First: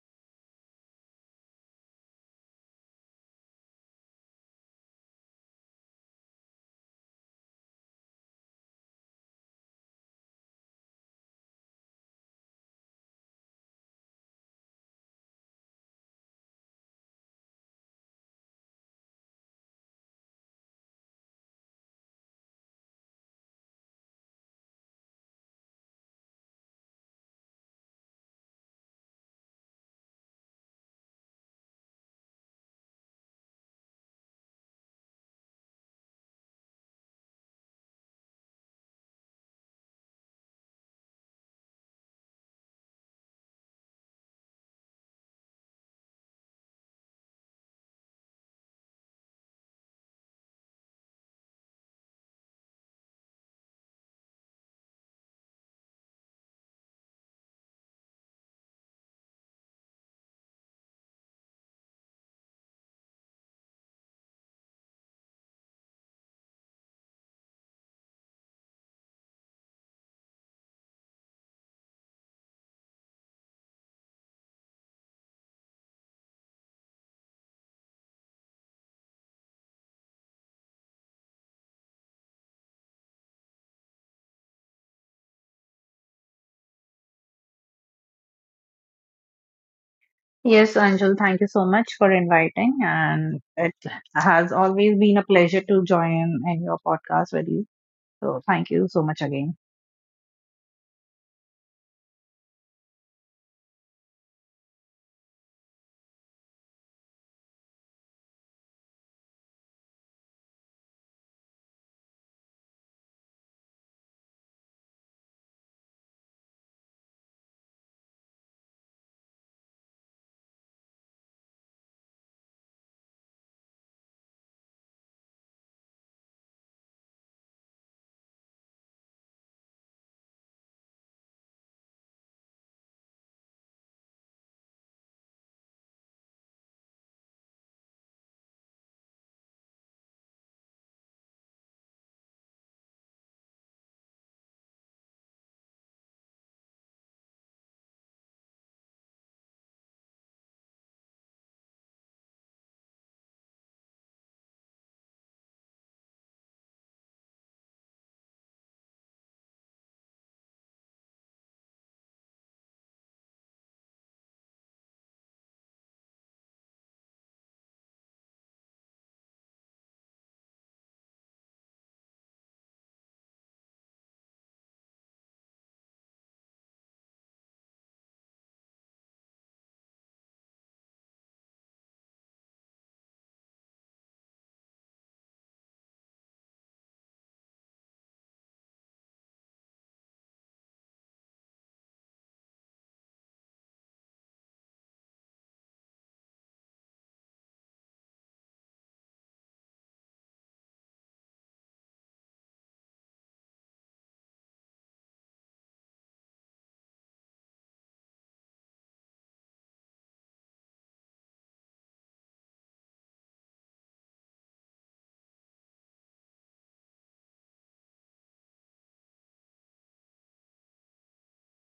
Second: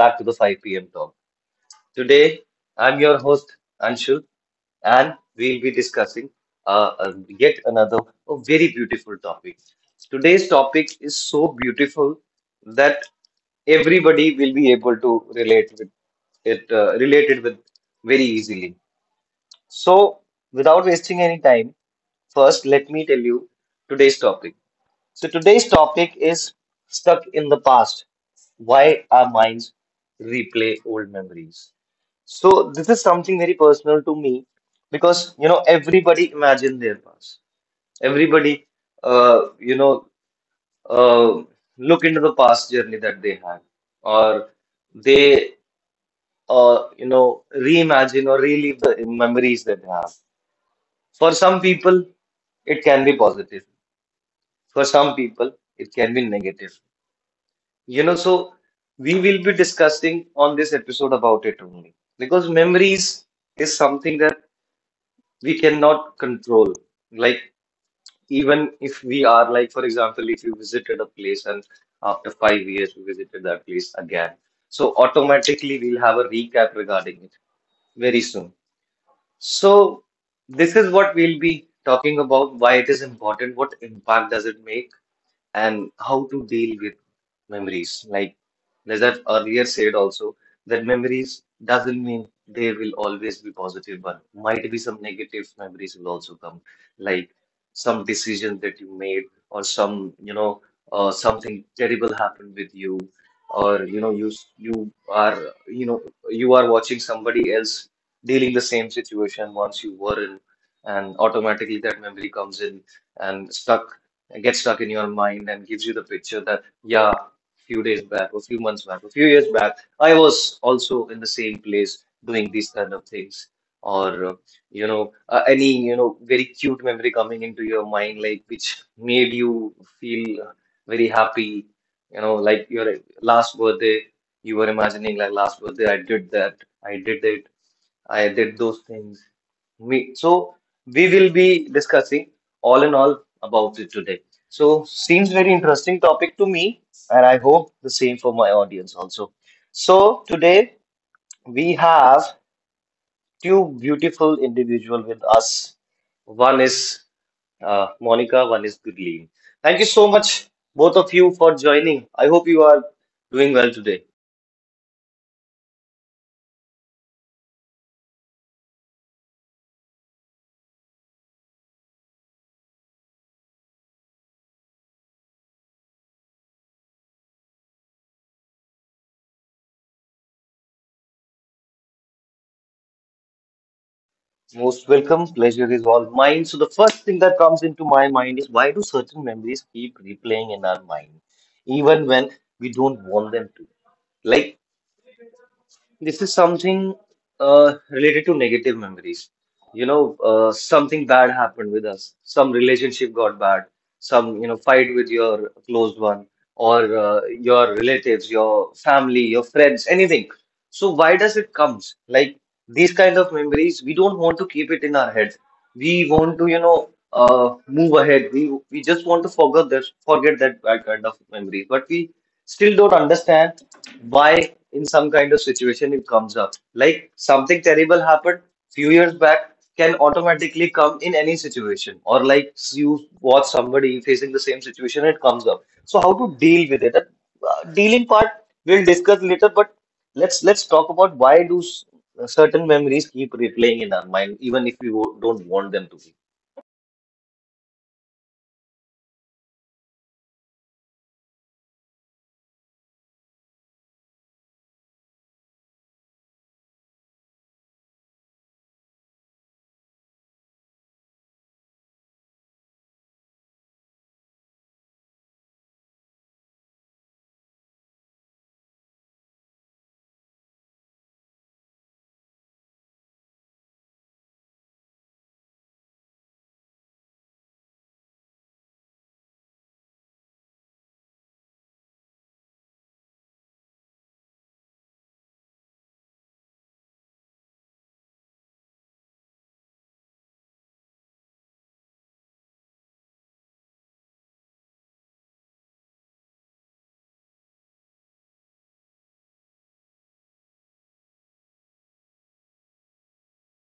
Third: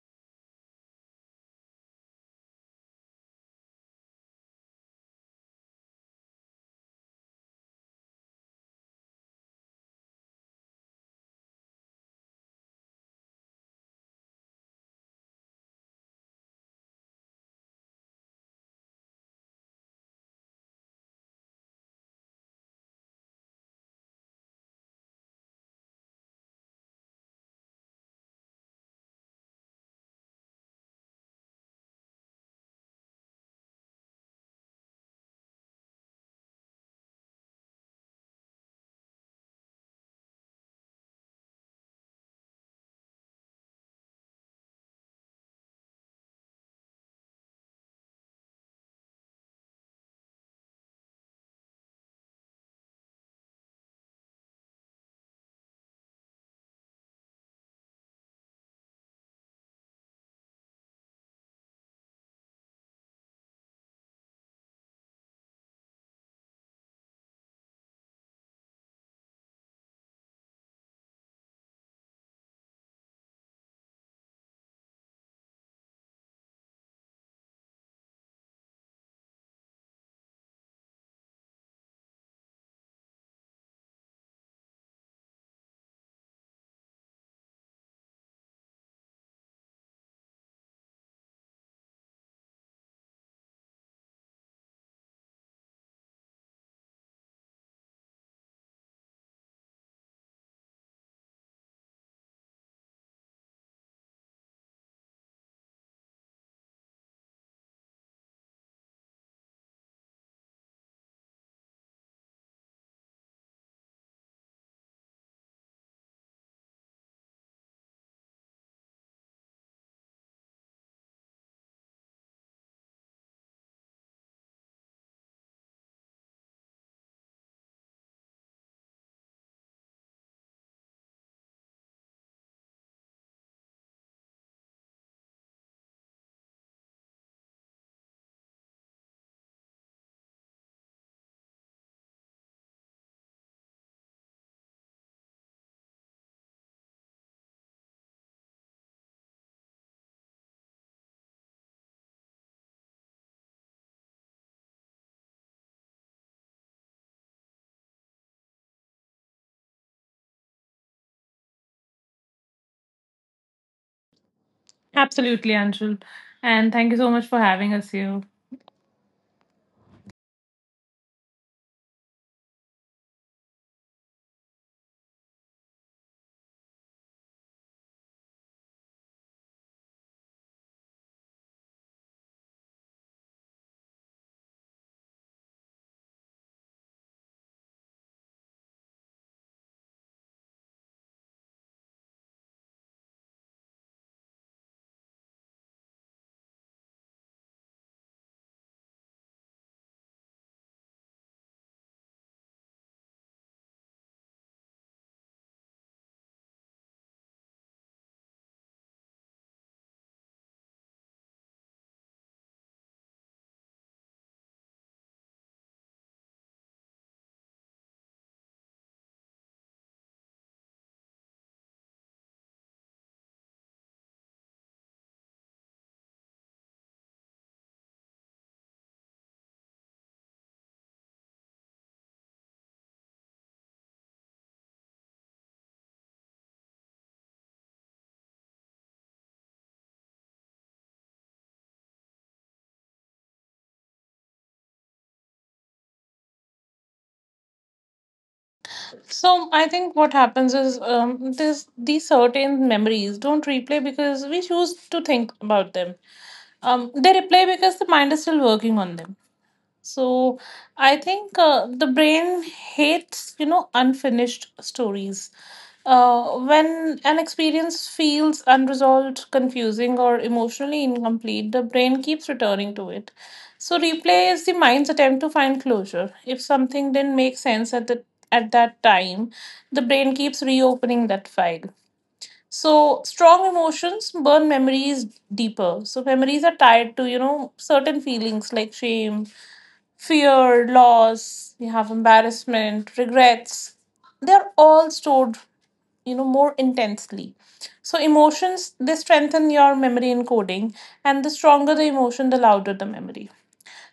back to the 5 p.m. talk. Today, I'm your host Anshul, and we'll be discussing uh, uh, yet another a very beautiful topic. Today's topic is so beautiful that everybody will be able to relate with it, related with very easily. So, without wasting any time, first let me tell you today's topic. So today's topic is stuck in the past. Why our minds replay old memories. So this is something very personal to me because you know everybody imagine their past. Everybody uh, you know uh, look into the past journey that they had or they reimagine or relive the memories that they have. For some people, it can be positive. For some people, it can be negative. You know, so we will be discussing on this episode about it only because memories is something that we cannot control. Like, even if we are, like, for example, if you visited a place and after 5 years we visited that place again, so automatically we'll have a recap regarding it very soon. So, this is what we'll be talking about why it is important, what impact does it make and how to deal with memories. Like Najat earlier said also that memories doesn't mean they will always be positive one. Might be some negative memories will also come, like some decision that you made or some, you know, something terrible happened with you or you know you are you know you are watching somebody else dealing the same situation once you were in and automatically that memory comes in and stuck get stuck in your mind and gives you the picture that, yeah, a few months back, a few years back, I was also in the same place doing these kind of things. Or very cute memory coming into your mind, like which made you feel very happy, you know, like your last birthday, you were imagining, like, last birthday, I did that, I did it, I did those things we so we will be discussing all in all about it today. So seems very interesting topic to me, and I hope the same for my audience also. So today we have two beautiful individual with us. One is Monica, one is Gurleen. Thank you so much, both of you, for joining. I hope you are doing well today. Absolutely, Anshul. And thank you so much for having us here. Yes, Anjul, thank you so much for inviting, and it has always been a pleasure to join in your podcast with you. So, thank you so much again. Most welcome. Pleasure is all mine. So, the first thing that comes into my mind is why do certain memories keep replaying in our mind, even when we don't want them to? Like. This is something related to negative memories. You know, something bad happened with us. Some relationship got bad. Some, you know, fight with your close one or your relatives, your family, your friends, anything. So why does it comes? Like these kind of memories, we don't want to keep it in our head. We want to, you know, move ahead. We just want to forget this, forget that bad kind of memory. But we still don't understand why in some kind of situation it comes up like something terrible happened few years back can automatically come in any situation or like you watch somebody facing the same situation it comes up so how to deal with it. That, dealing part we'll discuss later but let's talk about why do certain memories keep replaying in our mind even if we don't want them to. So I think what happens is this these certain memories don't replay because we choose to think about them. They replay because the mind is still working on them. So I think the brain hates, unfinished stories. When an experience feels unresolved, confusing, or emotionally incomplete, the brain keeps returning to it. So replay is the mind's attempt to find closure. If something didn't make sense at the at that time, the brain keeps reopening that file. So strong emotions burn memories deeper. So memories are tied to certain feelings like shame, fear, loss, we have embarrassment, regrets. They're all stored, more intensely. So emotions, they strengthen your memory encoding, and the stronger the emotion, the louder the memory.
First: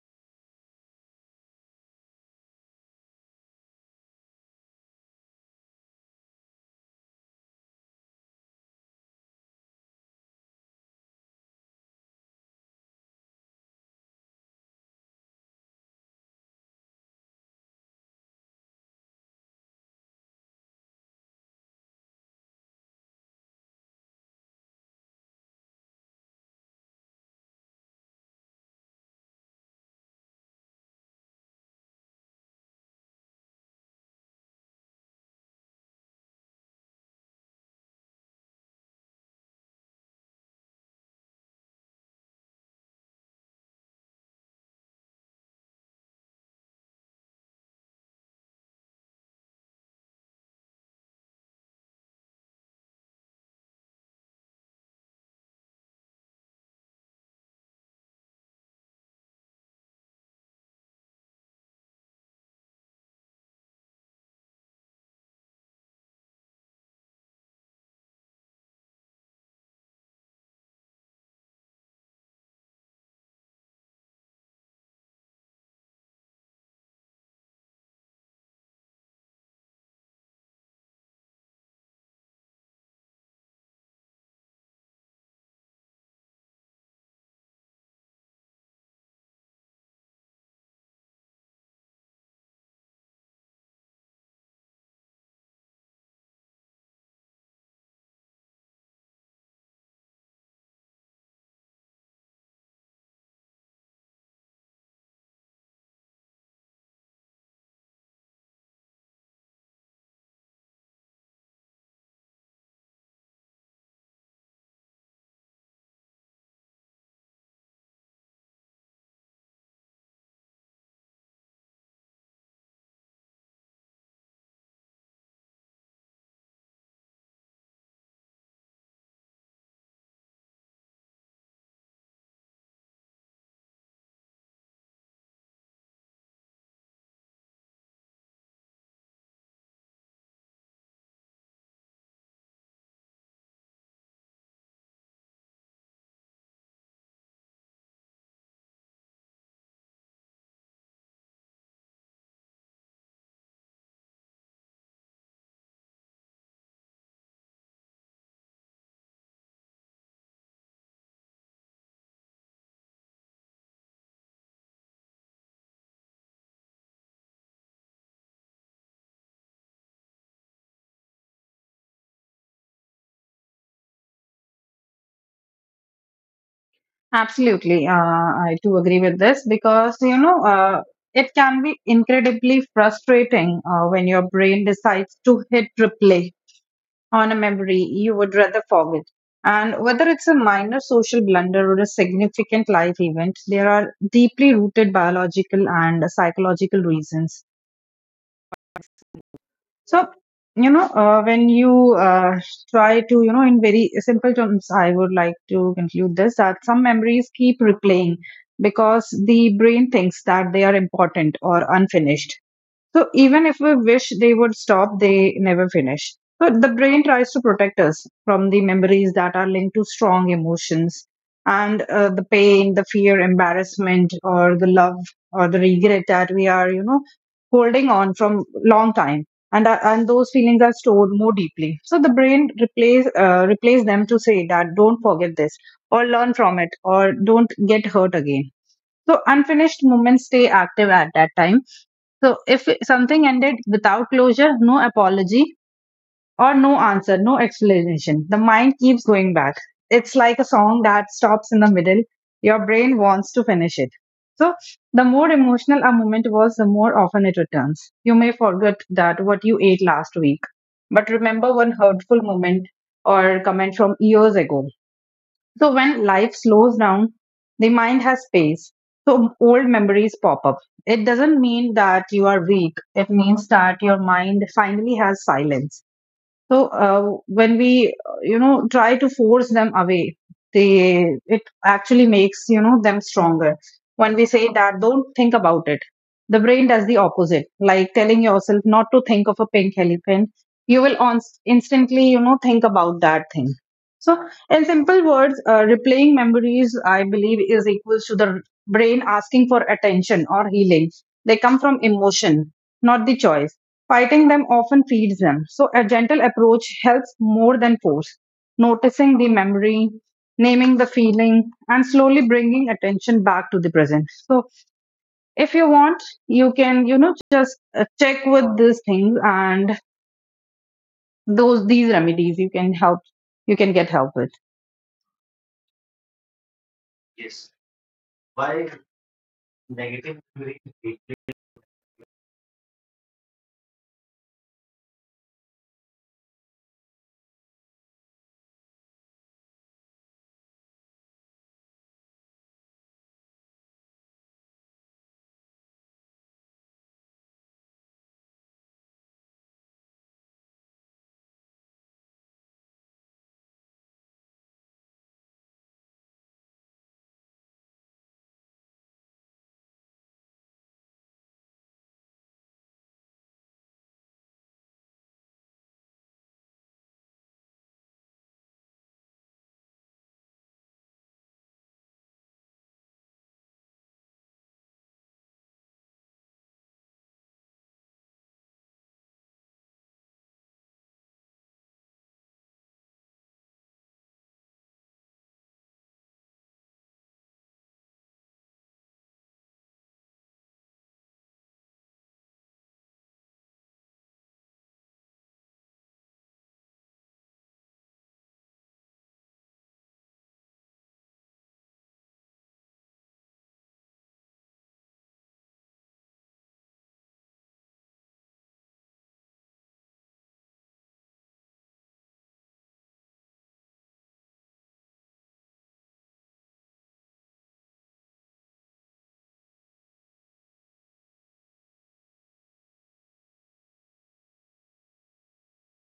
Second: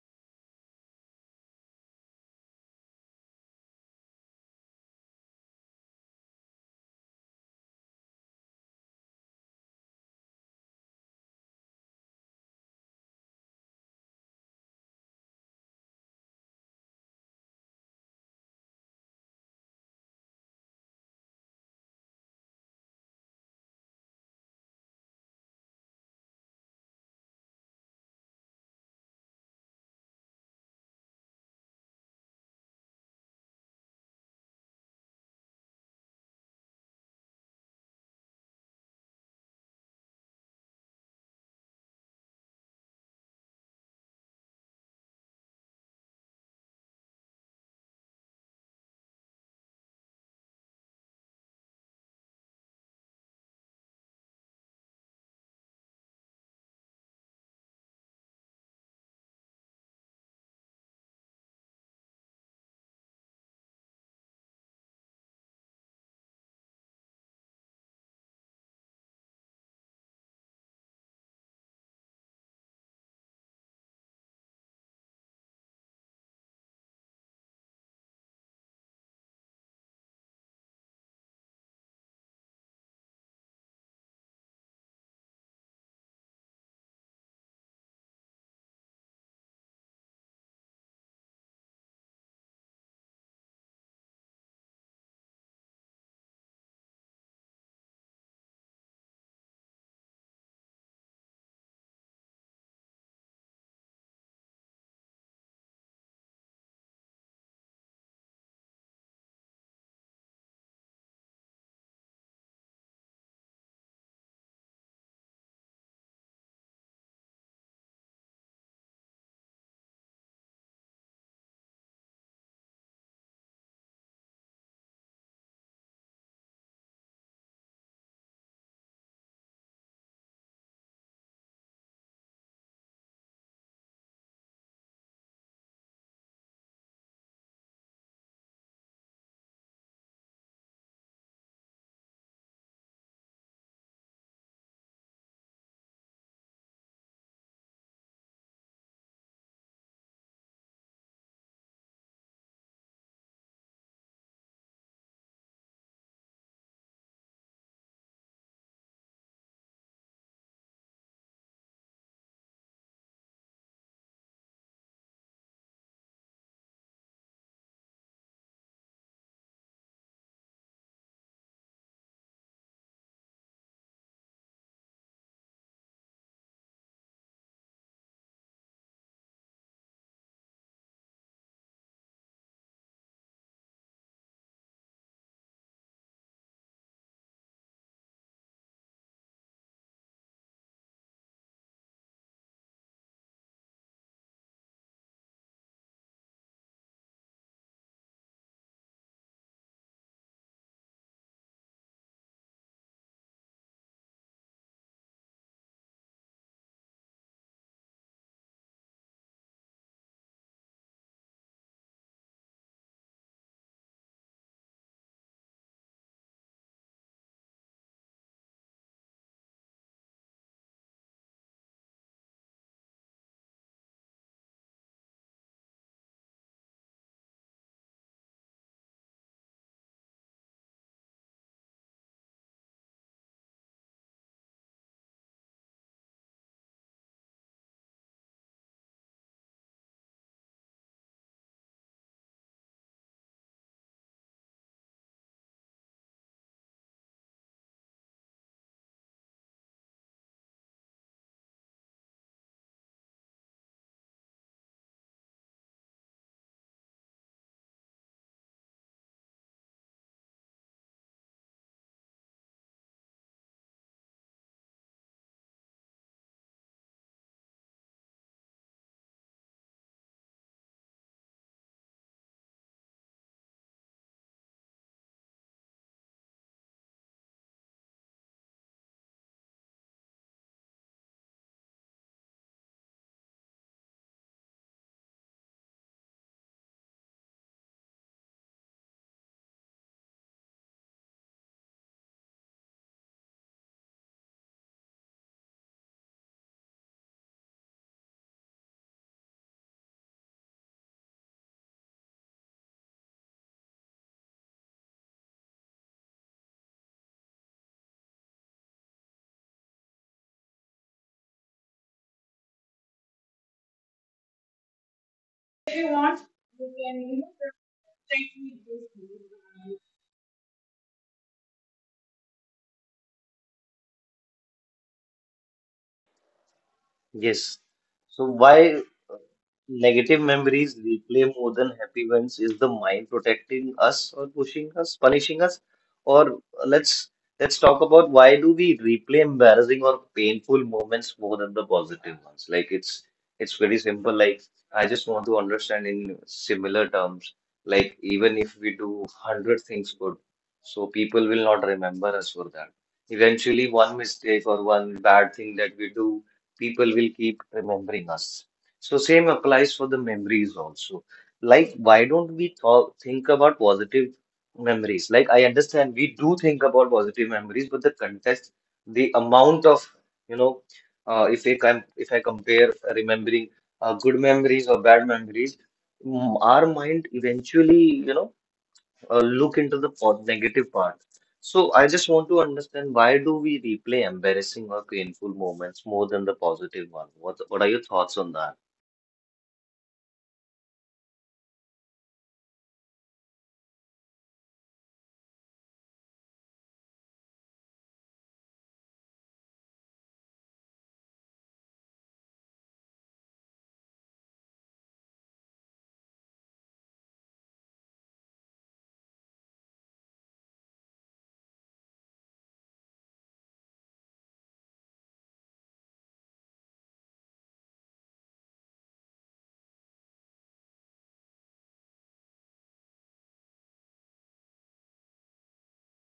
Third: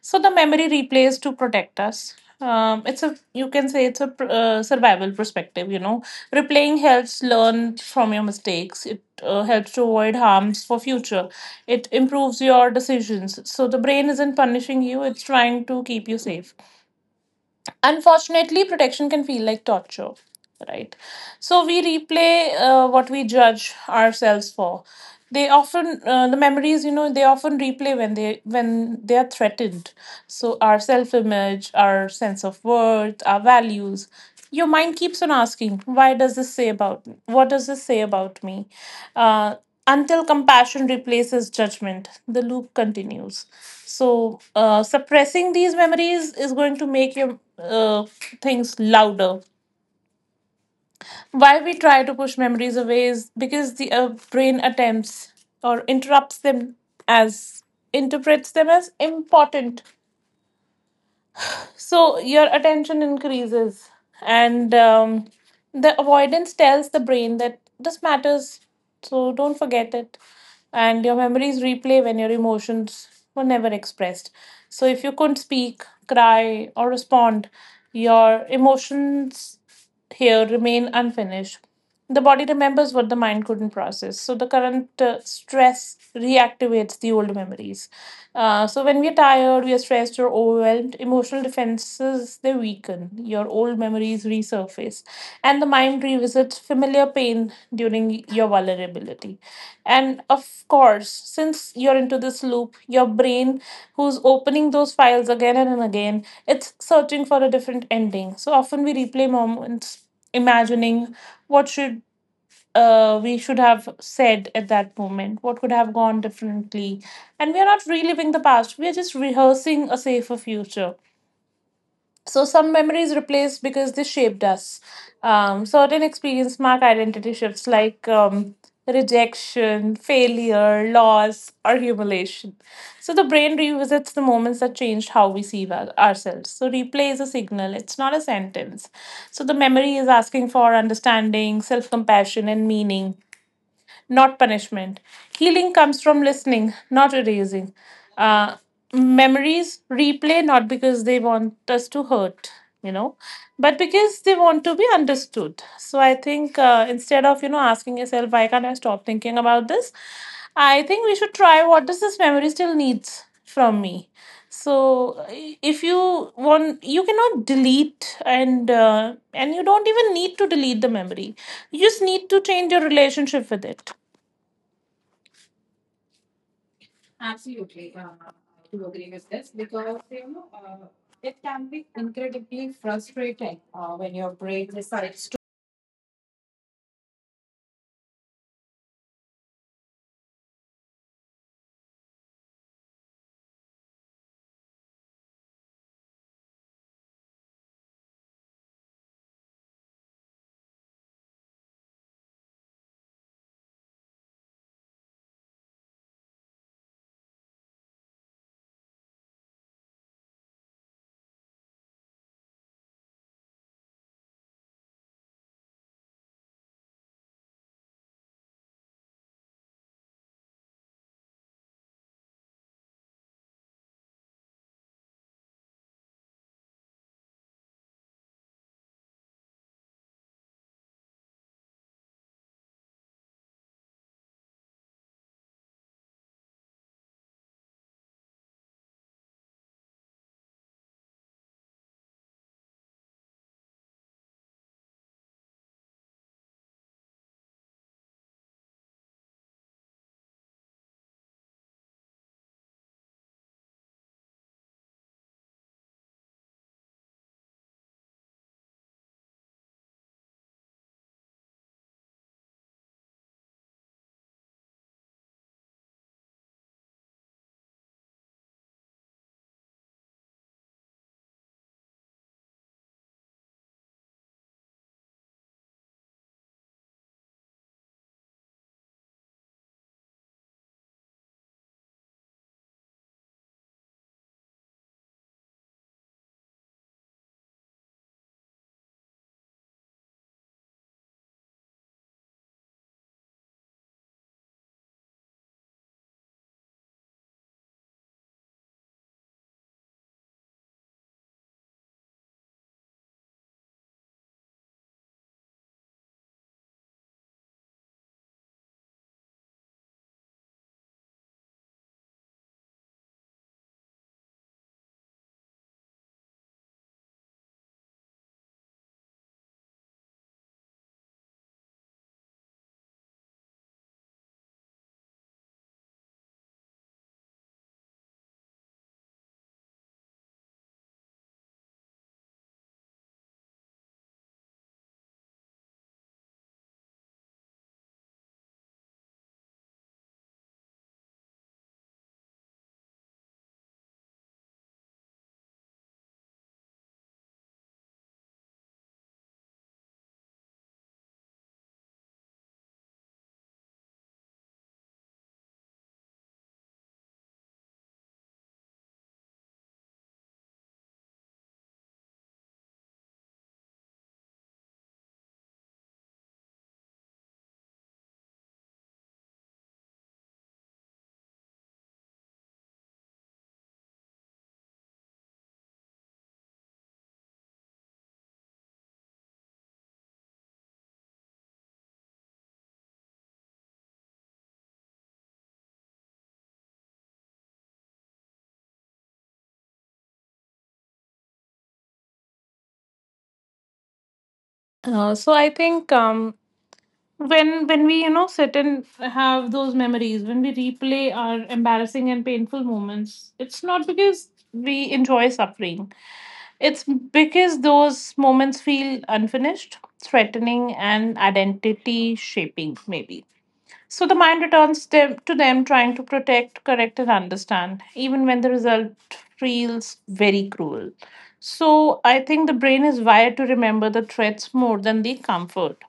So the memory replays to protect us. It's a you can say it's a survival perspective. Replaying helps learn from your mistakes. It helps to avoid harms for future. It improves your decisions. So the brain isn't punishing you; it's trying to keep you safe. Unfortunately, protection can feel like torture, right? So we replay what we judge ourselves for. The memories, they often replay when they are threatened. So our self-image, our sense of worth, our values. Your mind keeps on asking, "Why does this say about me? What does this say about me?" Uh, until compassion replaces judgment, the loop continues. So suppressing these memories is going to make your things louder. Why we try to push memories away is because the brain attempts or interrupts them as interprets them as important. So your attention increases, and the avoidance tells the brain that this matters, so don't forget it. And your memories replay when your emotions were never expressed. So if you couldn't speak, cry, or respond, your emotions here remain unfinished. The body remembers what the mind couldn't process. So the current stress reactivates the old memories. So when we are tired, we are stressed or overwhelmed, emotional defenses they weaken. Your old memories resurface, and the mind revisits familiar pain during your vulnerability. And of course, since you're into this loop, your brain, who's opening those files again and again, it's searching for a different ending. So often we replay moments, imagining what should. We should have said at that moment what could have gone differently, and we are not reliving the past, we are just rehearsing a safer future. So some memories replaced because they shaped us. Certain experience mark identity shifts like rejection, failure, loss, or humiliation. So the brain revisits the moments that changed how we see ourselves. So replay is a signal; it's not a sentence. So the memory is asking for understanding, self-compassion, and meaning, not punishment. Healing comes from listening, not erasing. Uh, Memories replay not because they want us to hurt, you know, but because they want to be understood. So I think instead of asking yourself, why can't I stop thinking about this? I think we should try, what does this memory still needs from me? So if you want, you cannot delete, and you don't even need to delete the memory. You just need to change your relationship with it. Absolutely, I too agree with this because you know it can be incredibly frustrating when your brain decides to hit replay on a memory you would rather forget. And whether it's a minor social blunder or a significant life event, there are deeply rooted biological and psychological reasons. So, you know, when you try to, you know, in very simple terms, I would like to conclude this that some memories keep replaying because the brain thinks that they are important or unfinished. So even if we wish they would stop, they never finish. So the brain tries to protect us from the memories that are linked to strong emotions and the pain, the fear, embarrassment, or the love or the regret that we are, you know, holding on from long time. And those feelings are stored more deeply. So the brain replace them to say that don't forget this or learn from it or don't get hurt again. So unfinished moments stay active at that time, so if something ended without closure, no apology or no answer, no explanation, the mind keeps going back. It's like a song that stops in the middle. Your brain wants to finish it. So the more emotional a moment was, the more often it returns. You may forget that what you ate last week, but remember one hurtful moment or comment from years ago. So when life slows down, the mind has space. So old memories pop up. It doesn't mean that you are weak. It means that your mind finally has silence. So when we, you know, try to force them away, they it actually makes you know them stronger. When we say that, don't think about it, the brain does the opposite. Like telling yourself not to think of a pink elephant, you will on- instantly, you know, think about that thing. So, in simple words, replaying memories, I believe, is equals to the brain asking for attention or healing. They come from emotion, not the choice. Fighting them often feeds them. So, a gentle approach helps more than force. Noticing the memory, naming the feeling, and slowly bringing attention back to the present. So, if you want, you can, you know, just check with these things and those these remedies you can help. You can get help with. Yes. So why uh, negative memories replay more than happy ones? Is the mind protecting us or pushing us, punishing us? Or Let's talk about why do we replay embarrassing or painful moments more than the positive ones? Like it's very simple. Like I just want to understand in similar terms. Like even if we do hundred things good, so people will not remember us for that. Eventually, one mistake or one bad thing that we do people will keep remembering us. So same applies for the memories also. Like why don't we think about positive memories? Like I understand we do think about positive memories, but the context, the amount of you know, if I compare remembering good memories or bad memories, our mind eventually you know look into the negative part. So I just want to understand why do we replay embarrassing or painful moments more than the positive one? What are your thoughts on that? So I think, when we sit and have those memories, when we replay our embarrassing and painful moments, it's not because we enjoy suffering. It's because those moments feel unfinished, threatening, and identity shaping, maybe. So the mind returns them to them, trying to protect, correct, and understand, even when the result feels very cruel. So I think the brain is wired to remember the threats more than the comfort.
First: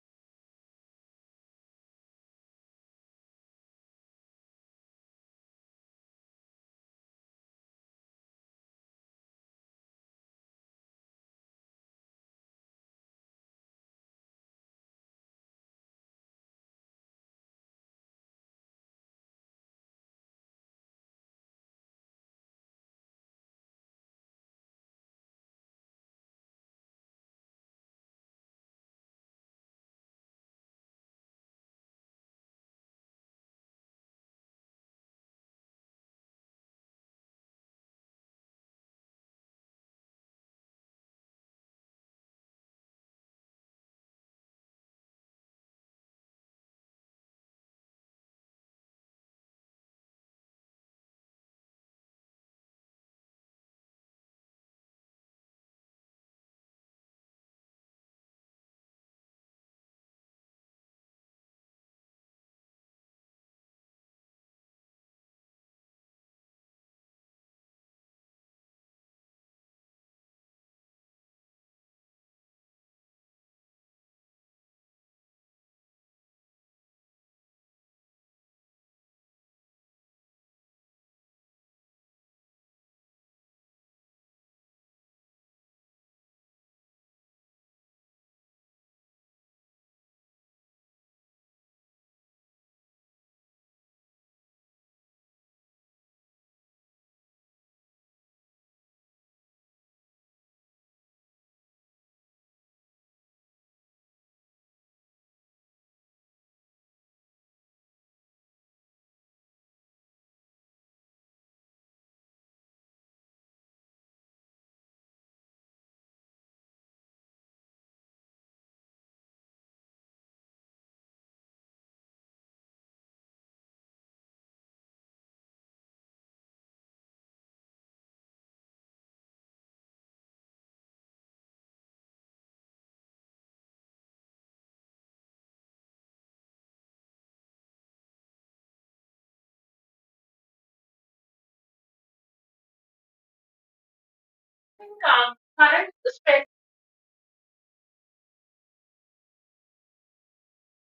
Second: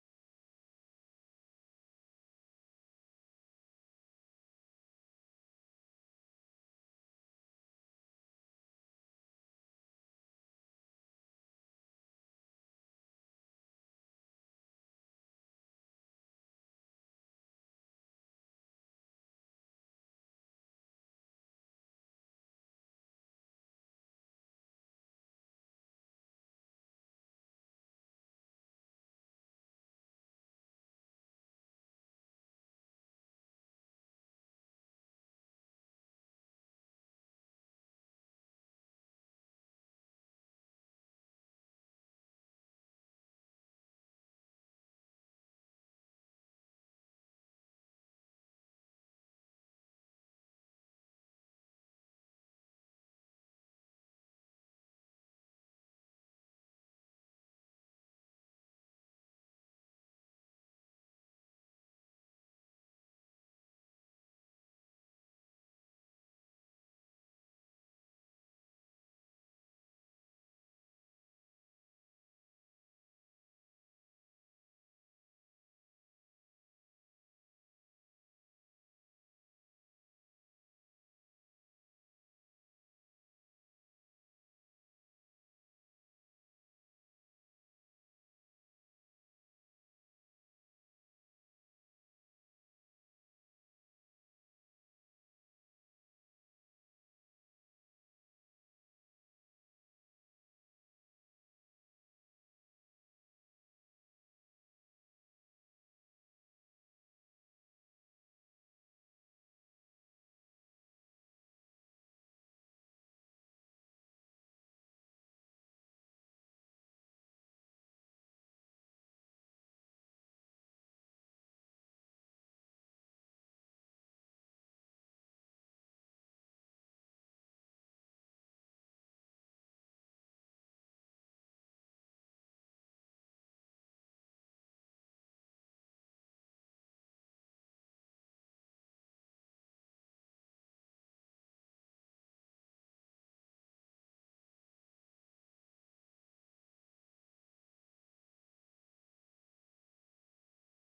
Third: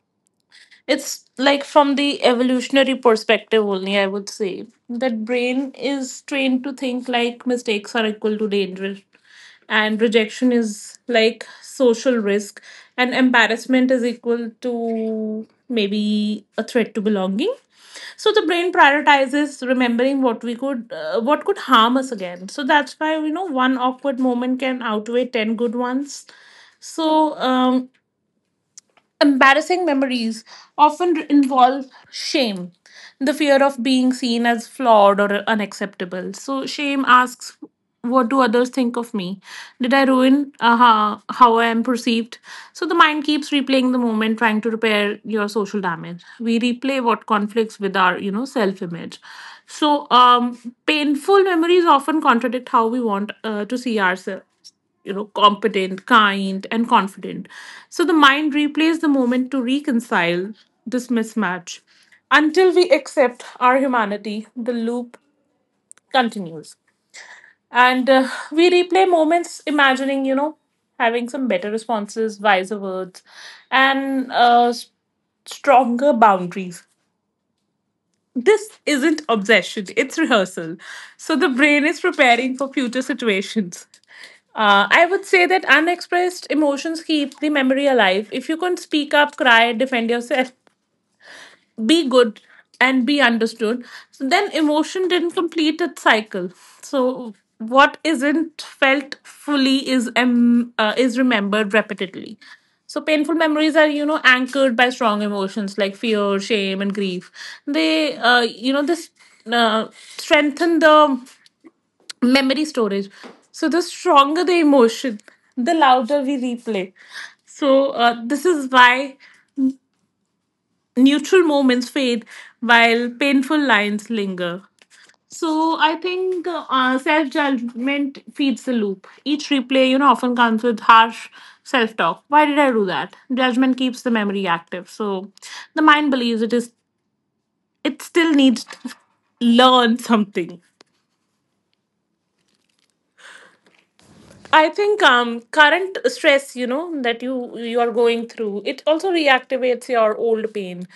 It's like, from the evolutionary perspective only, I would say that brain is trained to think like mistakes are equal to danger, and rejection is like social risk, and embarrassment is equal to maybe a threat to belonging. So the brain prioritizes remembering what could harm us again. So that's why, one awkward moment can outweigh 10 good ones. So embarrassing memories often involve shame, the fear of being seen as flawed or unacceptable. So, shame asks, what do others think of me? Did I ruin how I am perceived? So, the mind keeps replaying the moment, trying to repair your social damage. We replay what conflicts with our self image. So, painful memories often contradict how we want to see ourselves, competent, kind and confident. So the mind replays the moment to reconcile this mismatch. Until we accept our humanity, the loop continues. And we replay moments, imagining having some better responses, wiser words, and stronger boundaries. This isn't obsession, it's rehearsal. So the brain is preparing for future situations. I would say that unexpressed emotions keep the memory alive. If you can speak up, cry, defend yourself, be good, and be understood, so then emotion didn't complete its cycle. So what isn't felt fully is remembered repeatedly. So painful memories are, anchored by strong emotions like fear, shame and grief. They, you know this uh, strengthen the memory storage. So the stronger the emotion, the louder we replay. So this is why neutral moments fade while painful lines linger. So I think self judgment feeds the loop. Each replay, often comes with harsh self talk. Why did I do that? Judgment keeps the memory active. So the mind believes it still needs to learn something. I think, current stress, that you are going through, it also reactivates your old pain.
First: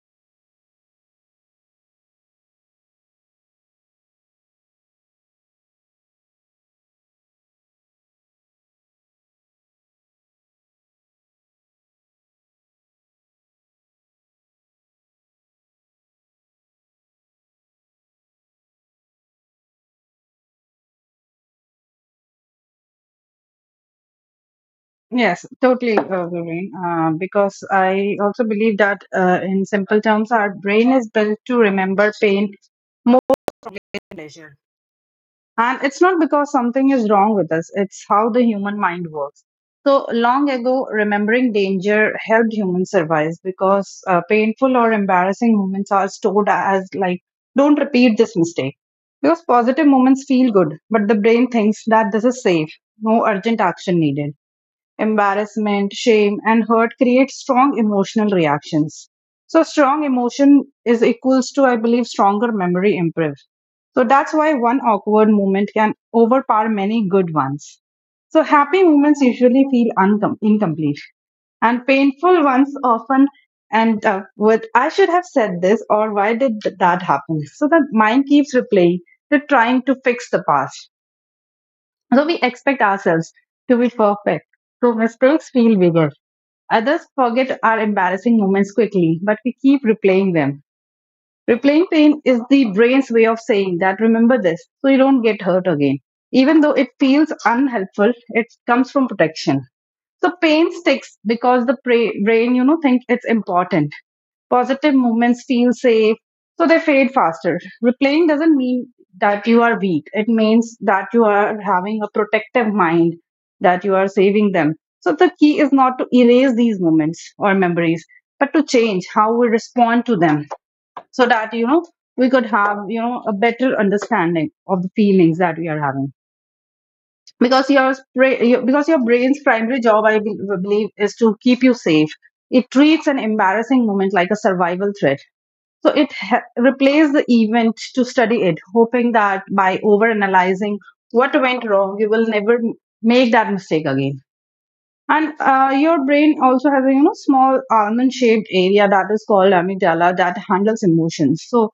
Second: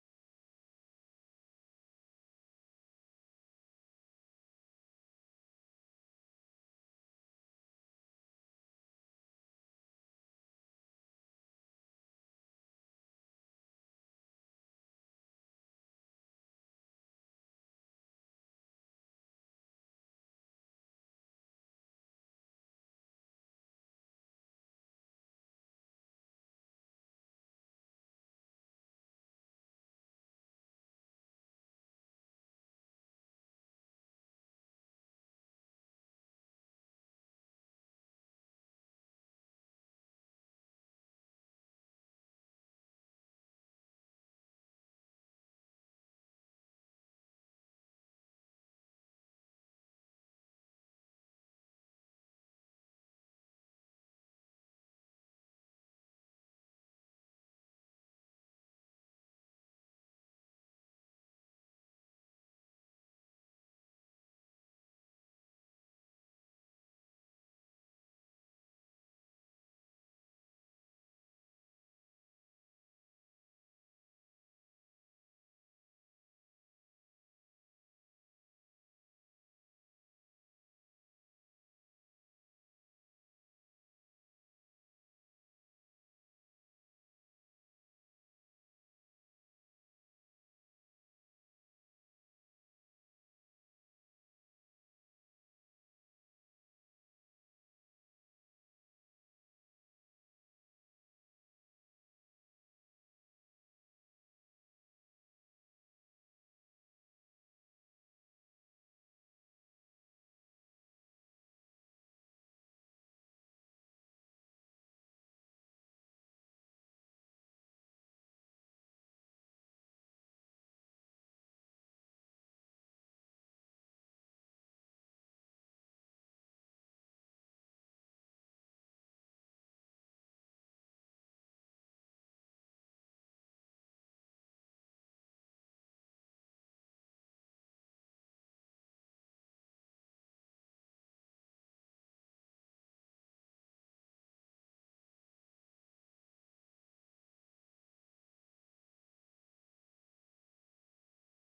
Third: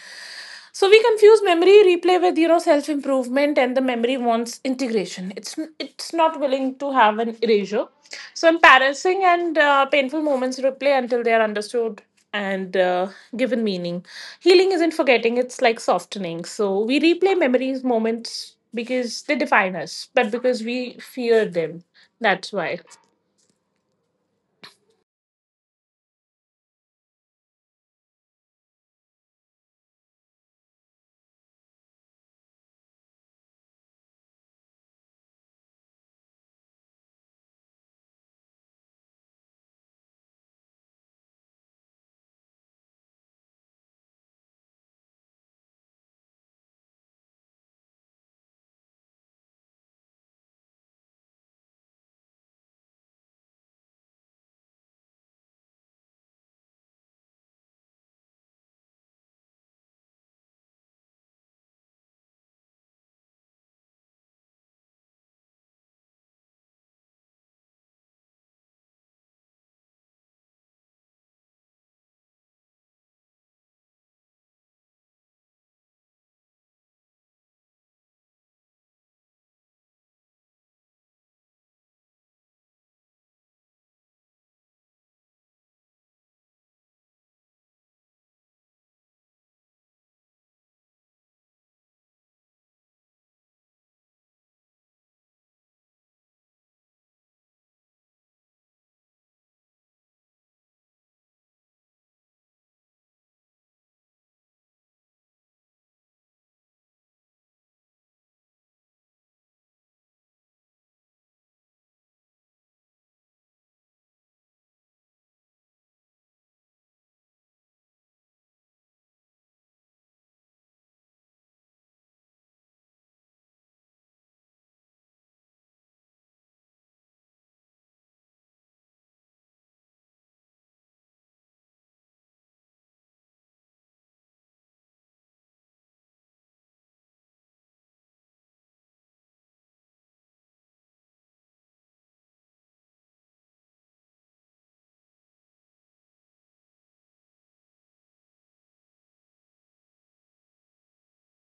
So we confuse memory replay with self improvement, and the memory wants integration. It's not willing to have an erasure. So embarrassing and painful moments replay until they are understood and given meaning. Healing isn't forgetting; it's like softening. So we replay memories, moments, because they define us, but because we fear them. That's why. Yes, totally, Doreen. Because I also believe that, in simple terms, our brain is built to remember pain more than pleasure. And it's not because something is wrong with us, it's how the human mind works. So, long ago, remembering danger helped humans survive because painful or embarrassing moments are stored as like, don't repeat this mistake. Because positive moments feel good, but the brain thinks that this is safe, no urgent action needed. Embarrassment, shame, and hurt create strong emotional reactions. So, strong emotion is equals to, I believe, stronger memory improve. So, that's why one awkward moment can overpower many good ones. So, happy moments usually feel incomplete, and painful ones often end up with, I should have said this, or why did that happen? So, the mind keeps replaying, they're trying to fix the past. So we expect ourselves to be perfect. So mistakes feel bigger. Others forget our embarrassing moments quickly, but we keep replaying them. Replaying pain is the brain's way of saying that remember this so you don't get hurt again. Even though it feels unhelpful, it comes from protection. So pain sticks because the brain, you know, think it's important. Positive movements feel safe, so they fade faster. Replaying doesn't mean that you are weak. It means that you are having a protective mind, that you are saving them. So the key is not to erase these moments or memories, but to change how we respond to them, so that you know we could have you know a better understanding of the feelings that we are having. Because your brain's primary job I believe is to keep you safe. It treats an embarrassing moment like a survival threat, so it replaces the event to study it, hoping that by over analyzing what went wrong you will never make that mistake again. And your brain also has a you know small almond shaped area that is called amygdala that handles emotions. So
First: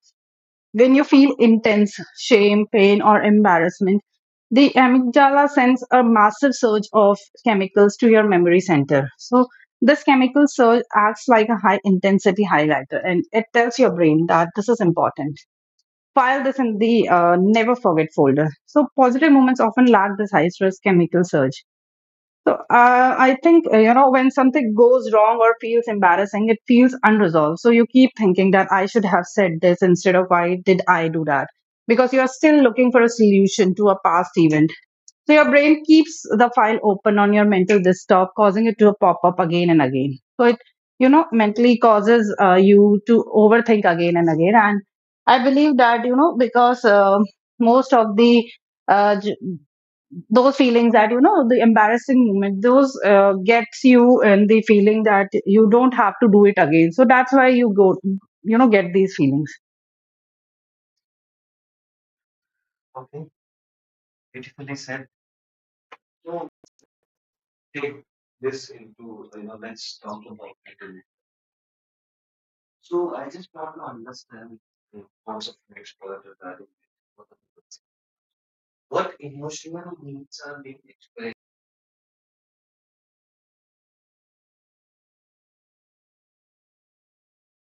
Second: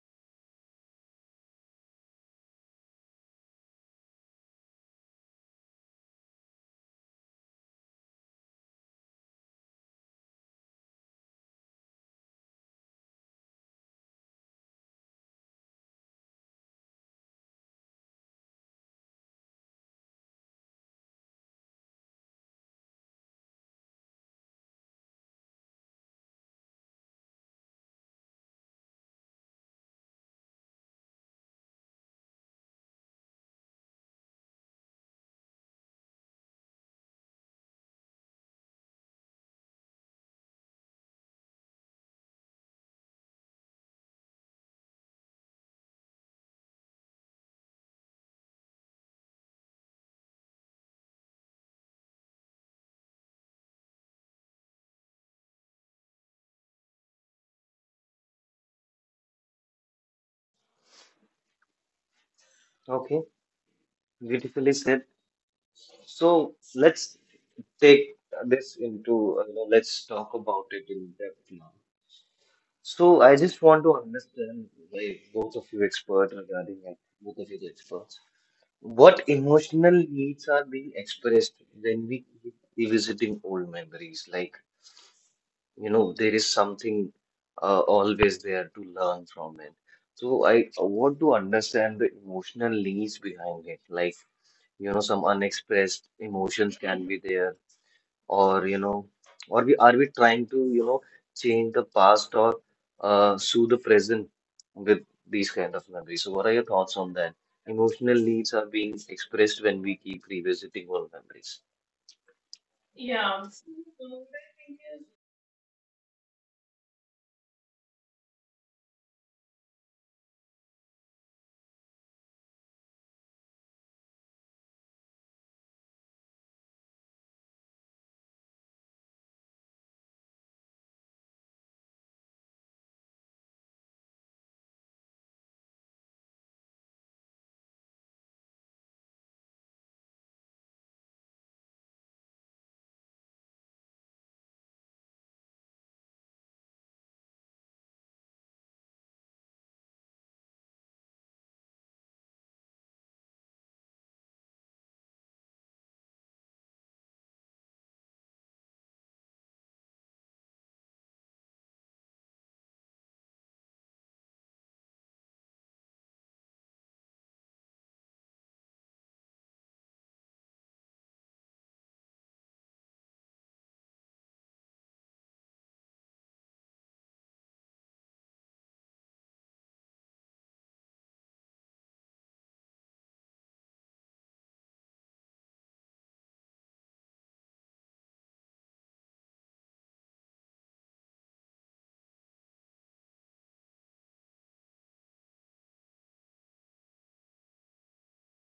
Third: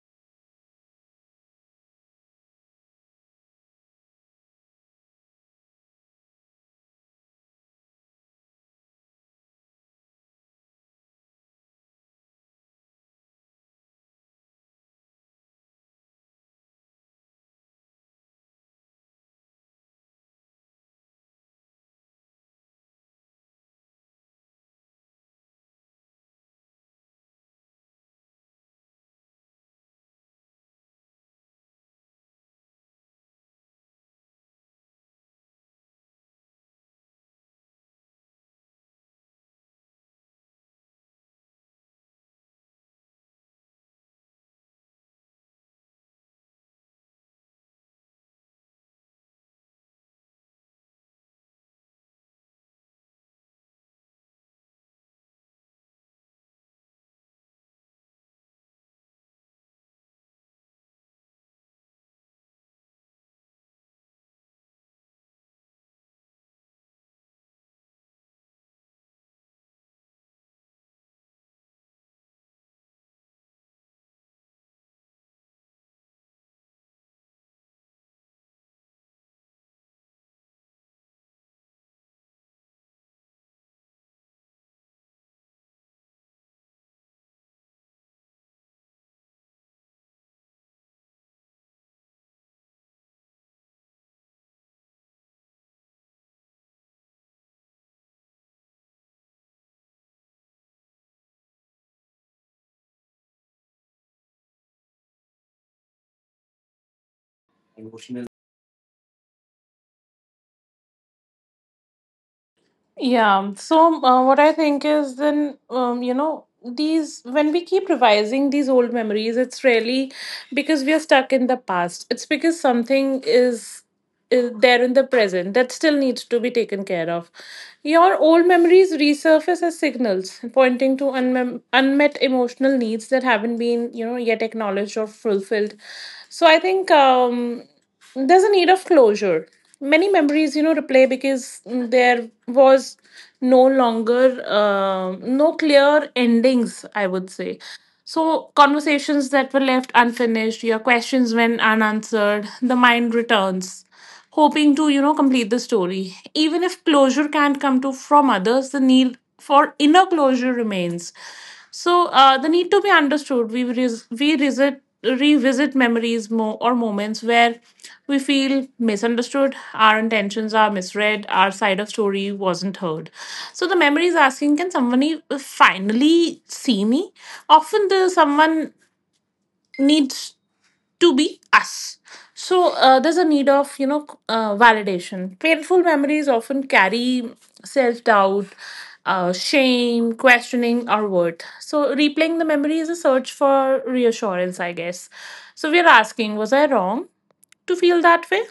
when you feel intense shame, pain, or embarrassment, the amygdala sends a massive surge of chemicals to your memory center. So, this chemical surge acts like a high intensity highlighter and it tells your brain that this is important. File this in the never forget folder. So, positive moments often lack this high stress chemical surge. So I think you know when something goes wrong or feels embarrassing, it feels unresolved. So you keep thinking that I should have said this instead of why did I do that? Because you are still looking for a solution to a past event. So your brain keeps the file open on your mental desktop, causing it to pop up again and again. So it you know mentally causes you to overthink again and again. And I believe that you know because most of the uh, those feelings that you know the embarrassing moment those gets you in the feeling that you don't have to do it again, so that's why you go you know get these feelings Okay, beautifully said. So let's take this into let's talk about it in depth now. So I just want to understand like both of you expert regarding it, both of you the experts. What emotional needs are being expressed when we keep revisiting old memories? Like you know there is something always there to learn from it, so I want to understand the emotional needs behind it, like you know some unexpressed emotions can be there or you know or we trying to you know change the past or sue the present with these kind of memories, so what are your thoughts on that? Emotional needs are being expressed when we keep revisiting old memories. Yeah. So what I think is, then, you know these when we keep revising these old memories, it's really because we are stuck in the past. It's because something is there in the present that still needs to be taken care of. Your old memories resurface as signals pointing to unmet emotional needs that haven't been, yet acknowledged or fulfilled. So I think. There's a need of closure. Many memories, replay because, there was no longer, no clear endings, I would say. So conversations that were left unfinished, your questions went unanswered, the mind returns hoping to, complete the story. Even if closure can't come to from others, the need for inner closure remains. So the need to be understood, we revisit memories, or moments where we feel misunderstood, our intentions are misread, our side of story wasn't heard. So the memory is asking, can someone finally see me? Often the someone needs to be us. So there's a need of, validation. Painful memories often carry self-doubt, shame, questioning our worth. So replaying the memory is a search for reassurance, I guess. So we're asking, was I wrong to feel that way?